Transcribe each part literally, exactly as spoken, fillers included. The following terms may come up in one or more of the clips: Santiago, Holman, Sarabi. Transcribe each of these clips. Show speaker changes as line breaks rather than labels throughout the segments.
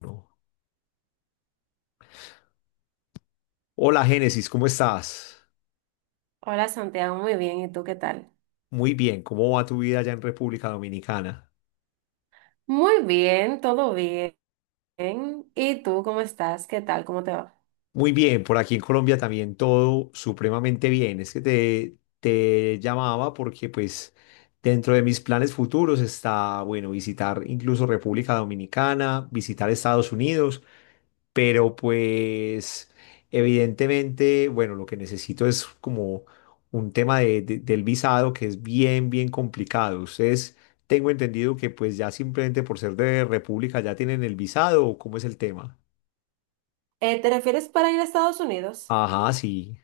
No. Hola Génesis, ¿cómo estás?
Hola Santiago, muy bien. ¿Y tú qué tal?
Muy bien, ¿cómo va tu vida allá en República Dominicana?
Muy bien, todo bien. ¿Y tú cómo estás? ¿Qué tal? ¿Cómo te va?
Muy bien, por aquí en Colombia también todo supremamente bien. Es que te, te llamaba porque pues dentro de mis planes futuros está, bueno, visitar incluso República Dominicana, visitar Estados Unidos. Pero pues evidentemente, bueno, lo que necesito es como un tema de- de- del visado que es bien, bien complicado. Ustedes tengo entendido que pues ya simplemente por ser de República ya tienen el visado, ¿o ¿cómo es el tema?
Eh, ¿te refieres para ir a Estados Unidos?
Ajá, sí.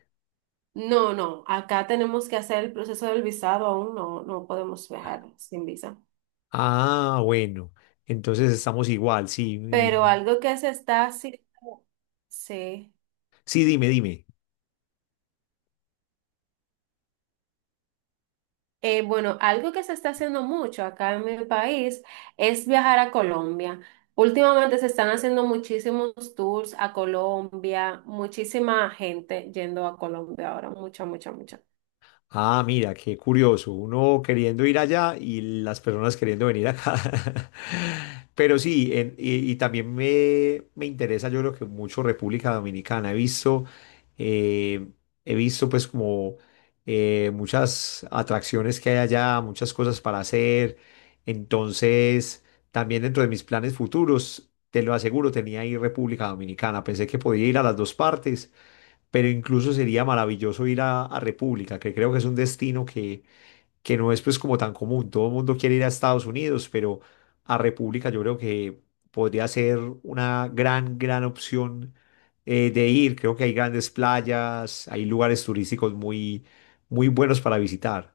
No, no, acá tenemos que hacer el proceso del visado aún, no, no podemos viajar sin visa.
Ah, bueno. Entonces estamos igual, sí. mi-
Pero algo que se está haciendo, sí.
Sí, dime, dime.
Eh, bueno, algo que se está haciendo mucho acá en mi país es viajar a Colombia. Últimamente se están haciendo muchísimos tours a Colombia, muchísima gente yendo a Colombia ahora, mucha, mucha, mucha.
Ah, mira, qué curioso. Uno queriendo ir allá y las personas queriendo venir acá. Pero sí, en- y, y también me, me interesa, yo creo que mucho República Dominicana. He visto, eh, he visto pues como eh, muchas atracciones que hay allá, muchas cosas para hacer. Entonces, también dentro de mis planes futuros, te lo aseguro, tenía ir República Dominicana. Pensé que podía ir a las dos partes, pero incluso sería maravilloso ir a, a República, que creo que es un destino que, que no es pues como tan común. Todo el mundo quiere ir a Estados Unidos, pero a República yo creo que podría ser una gran, gran opción eh, de ir. Creo que hay grandes playas, hay lugares turísticos muy, muy buenos para visitar.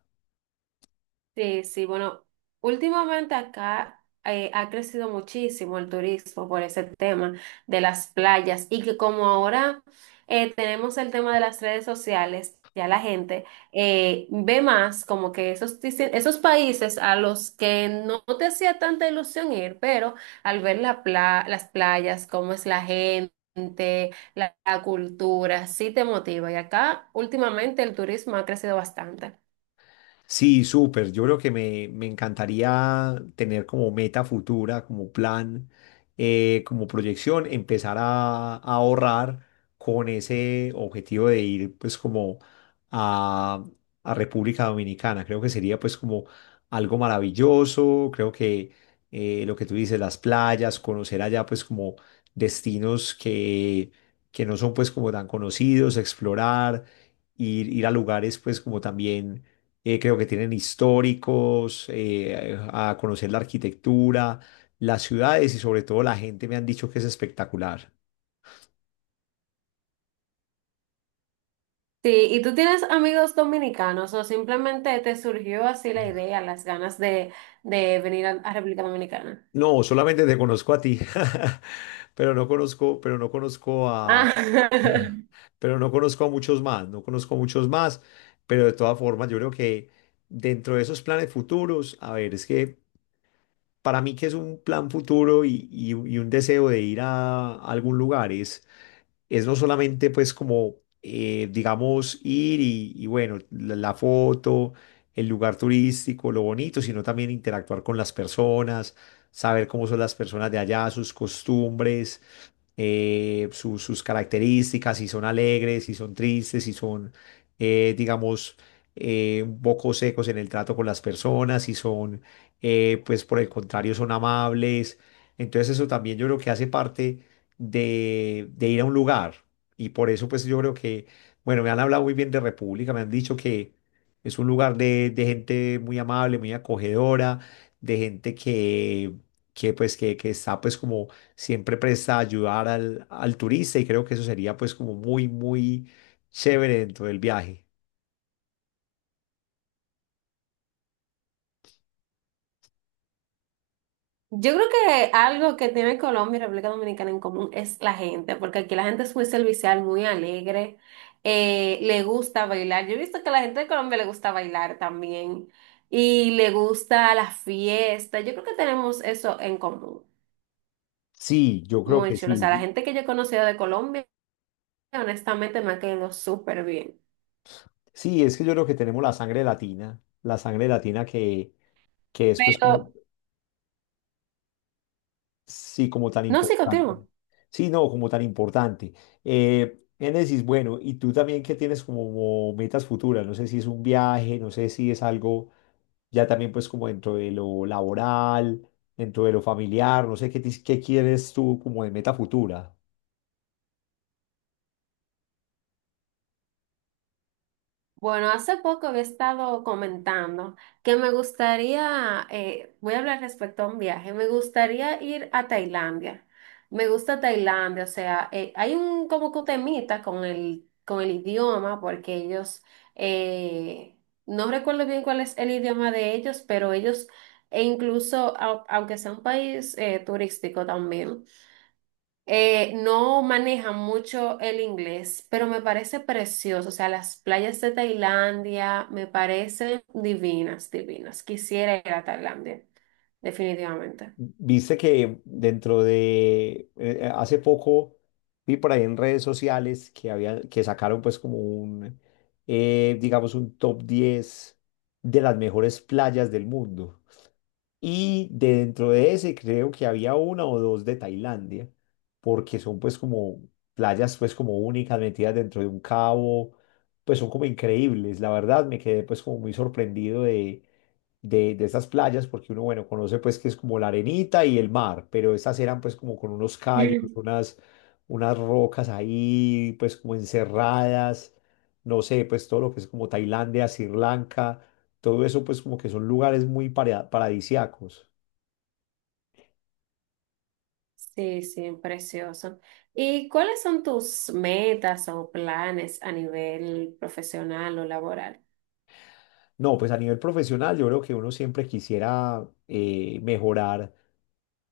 Sí, sí, bueno, últimamente acá eh, ha crecido muchísimo el turismo por ese tema de las playas y que como ahora eh, tenemos el tema de las redes sociales, ya la gente eh, ve más como que esos, dice- esos países a los que no te hacía tanta ilusión ir, pero al ver la pla- las playas, cómo es la gente. La, la cultura sí te motiva y acá últimamente el turismo ha crecido bastante.
Sí, súper. Yo creo que me, me encantaría tener como meta futura, como plan, eh, como proyección, empezar a, a ahorrar con ese objetivo de ir pues como a, a República Dominicana. Creo que sería pues como algo maravilloso. Creo que eh, lo que tú dices, las playas, conocer allá pues como destinos que, que no son pues como tan conocidos, explorar, ir, ir a lugares pues como también eh, creo que tienen históricos, eh, a conocer la arquitectura, las ciudades y sobre todo la gente me han dicho que es espectacular.
Sí, ¿y tú tienes amigos dominicanos o simplemente te surgió así la idea, las ganas de, de venir a, a República Dominicana?
No, solamente te conozco a ti, pero no conozco, pero no conozco a,
Ah,
pero no conozco a muchos más, no conozco a muchos más, pero de todas formas yo creo que dentro de esos planes futuros, a ver, es que para mí que es un plan futuro y, y- y un deseo de ir a algún lugar es no solamente pues como, eh, digamos, ir y, y bueno, la, la foto, el lugar turístico, lo bonito, sino también interactuar con las personas, saber cómo son las personas de allá, sus costumbres, eh, su- sus características, si son alegres, si son tristes, si son, eh, digamos, eh, un poco secos en el trato con las personas, si son, eh, pues por el contrario, son amables. Entonces eso también yo creo que hace parte de, de ir a un lugar. Y por eso pues yo creo que, bueno, me han hablado muy bien de República, me han dicho que es un lugar de, de gente muy amable, muy acogedora, de gente que, que pues que, que está pues como siempre presta a ayudar al, al turista y creo que eso sería pues como muy, muy chévere dentro del viaje.
yo creo que algo que tiene Colombia y República Dominicana en común es la gente, porque aquí la gente es muy servicial, muy alegre, eh, le gusta bailar. Yo he visto que a la gente de Colombia le gusta bailar también y le gusta la fiesta. Yo creo que tenemos eso en común,
Sí, yo creo
muy
que
chulo. O sea, la
sí.
gente que yo he conocido de Colombia, honestamente, me ha quedado súper bien.
Sí, es que yo creo que tenemos la sangre latina, la sangre latina que, que es pues como,
Pero,
sí, como tan
no, sí,
importante.
continúo.
Sí, no, como tan importante. Eh, Génesis, bueno, y tú también que tienes como metas futuras, no sé si es un viaje, no sé si es algo ya también pues como dentro de lo laboral, dentro de lo familiar, no sé qué, tis- qué quieres tú como de meta futura.
Bueno, hace poco había estado comentando que me gustaría, eh, voy a hablar respecto a un viaje, me gustaría ir a Tailandia. Me gusta Tailandia, o sea, eh, hay un como que un temita con el, con el idioma, porque ellos, eh, no recuerdo bien cuál es el idioma de ellos, pero ellos, e incluso, au- aunque sea un país eh, turístico también. Eh, no manejan mucho el inglés, pero me parece precioso. O sea, las playas de Tailandia me parecen divinas, divinas. Quisiera ir a Tailandia, definitivamente.
Viste que dentro de eh, eh, hace poco vi por ahí en redes sociales que había que sacaron pues como un eh, digamos un top diez de las mejores playas del mundo. Y dentro de ese creo que había una o dos de Tailandia, porque son pues como playas pues como únicas metidas dentro de un cabo, pues son como increíbles. La verdad me quedé pues como muy sorprendido de, de, de estas playas, porque uno bueno conoce pues que es como la arenita y el mar, pero estas eran pues como con unos callos, unas, unas rocas ahí pues como encerradas, no sé, pues todo lo que es como Tailandia, Sri Lanka. Todo eso pues como que son lugares muy paradisiacos. Paradisíacos.
Sí, sí, precioso. ¿Y cuáles son tus metas o planes a nivel profesional o laboral?
No, pues a nivel profesional yo creo que uno siempre quisiera eh, mejorar.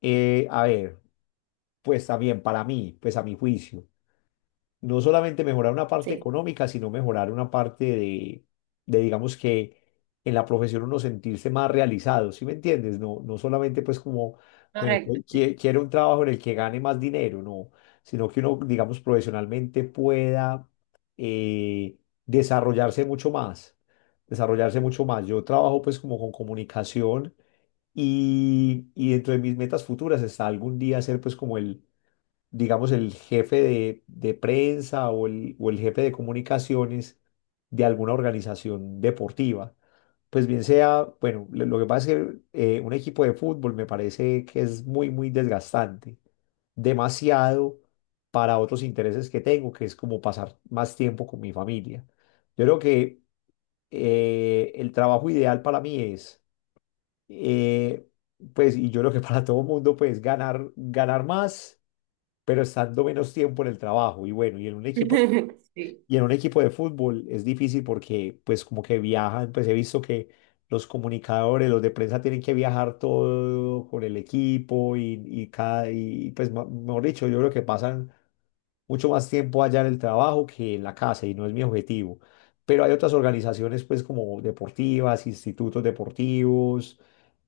Eh, a ver, pues también para mí, pues a mi juicio, no solamente mejorar una parte
Sí,
económica, sino mejorar una parte de, de, digamos que en la profesión uno sentirse más realizado, ¿sí me entiendes? No, no solamente pues como, bueno, pues,
correcto. Sí.
qui- quiero un trabajo en el que gane más dinero, no, sino que uno, digamos, profesionalmente pueda eh, desarrollarse mucho más, desarrollarse mucho más. Yo trabajo pues como con comunicación. Y, y dentro de mis metas futuras está algún día ser pues como el, digamos, el jefe de, de prensa o el, o el jefe de comunicaciones de alguna organización deportiva. Pues bien sea, bueno, lo lo que pasa es que eh, un equipo de fútbol me parece que es muy, muy desgastante, demasiado para otros intereses que tengo, que es como pasar más tiempo con mi familia. Yo creo que eh, el trabajo ideal para mí es, eh, pues, y yo creo que para todo mundo, pues, ganar, ganar más pero estando menos tiempo en el trabajo. Y bueno, y en un equipo,
Sí.
y en un equipo de fútbol es difícil porque pues como que viajan, pues he visto que los comunicadores, los de prensa tienen que viajar todo con el equipo y, y cada, y pues ma- mejor dicho, yo creo que pasan mucho más tiempo allá en el trabajo que en la casa y no es mi objetivo. Pero hay otras organizaciones, pues como deportivas, institutos deportivos,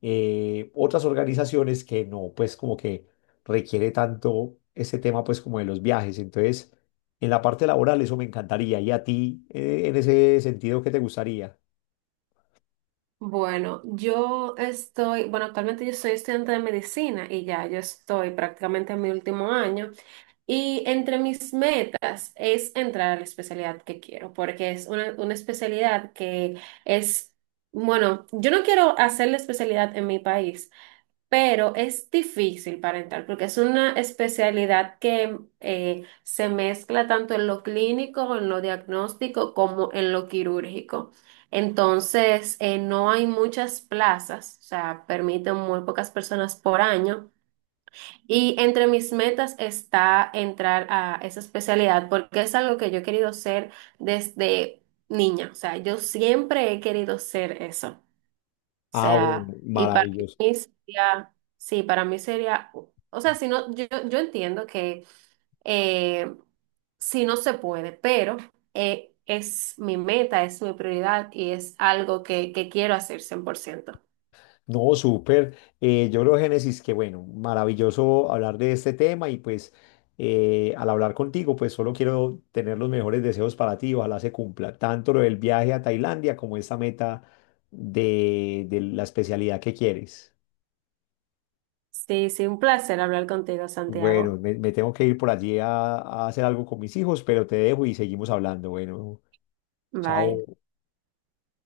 eh, otras organizaciones que no, pues como que requiere tanto ese tema, pues como de los viajes. Entonces, en la parte laboral eso me encantaría. ¿Y a ti, eh, en ese sentido, qué te gustaría?
Bueno, yo estoy, bueno, actualmente yo soy estudiante de medicina y ya yo estoy prácticamente en mi último año. Y entre mis metas es entrar a la especialidad que quiero, porque es una, una especialidad que es, bueno, yo no quiero hacer la especialidad en mi país, pero es difícil para entrar, porque es una especialidad que eh, se mezcla tanto en lo clínico, en lo diagnóstico, como en lo quirúrgico. Entonces, eh, no hay muchas plazas, o sea, permiten muy pocas personas por año. Y entre mis metas está entrar a esa especialidad porque es algo que yo he querido ser desde niña. O sea, yo siempre he querido ser eso. O
Ah, bueno,
sea, y para
maravilloso.
mí sería, sí, para mí sería, o sea, si no, yo, yo entiendo que eh, si no se puede, pero eh, es mi meta, es mi prioridad y es algo que, que quiero hacer cien por ciento.
No, súper. Eh, yo creo, Génesis, que bueno, maravilloso hablar de este tema y pues eh, al hablar contigo, pues solo quiero tener los mejores deseos para ti. Ojalá se cumpla tanto lo del viaje a Tailandia como esta meta de, de la especialidad que quieres.
Sí, sí, un placer hablar contigo,
Bueno,
Santiago.
me, me tengo que ir por allí a a hacer algo con mis hijos, pero te dejo y seguimos hablando. Bueno, chao.
Bye.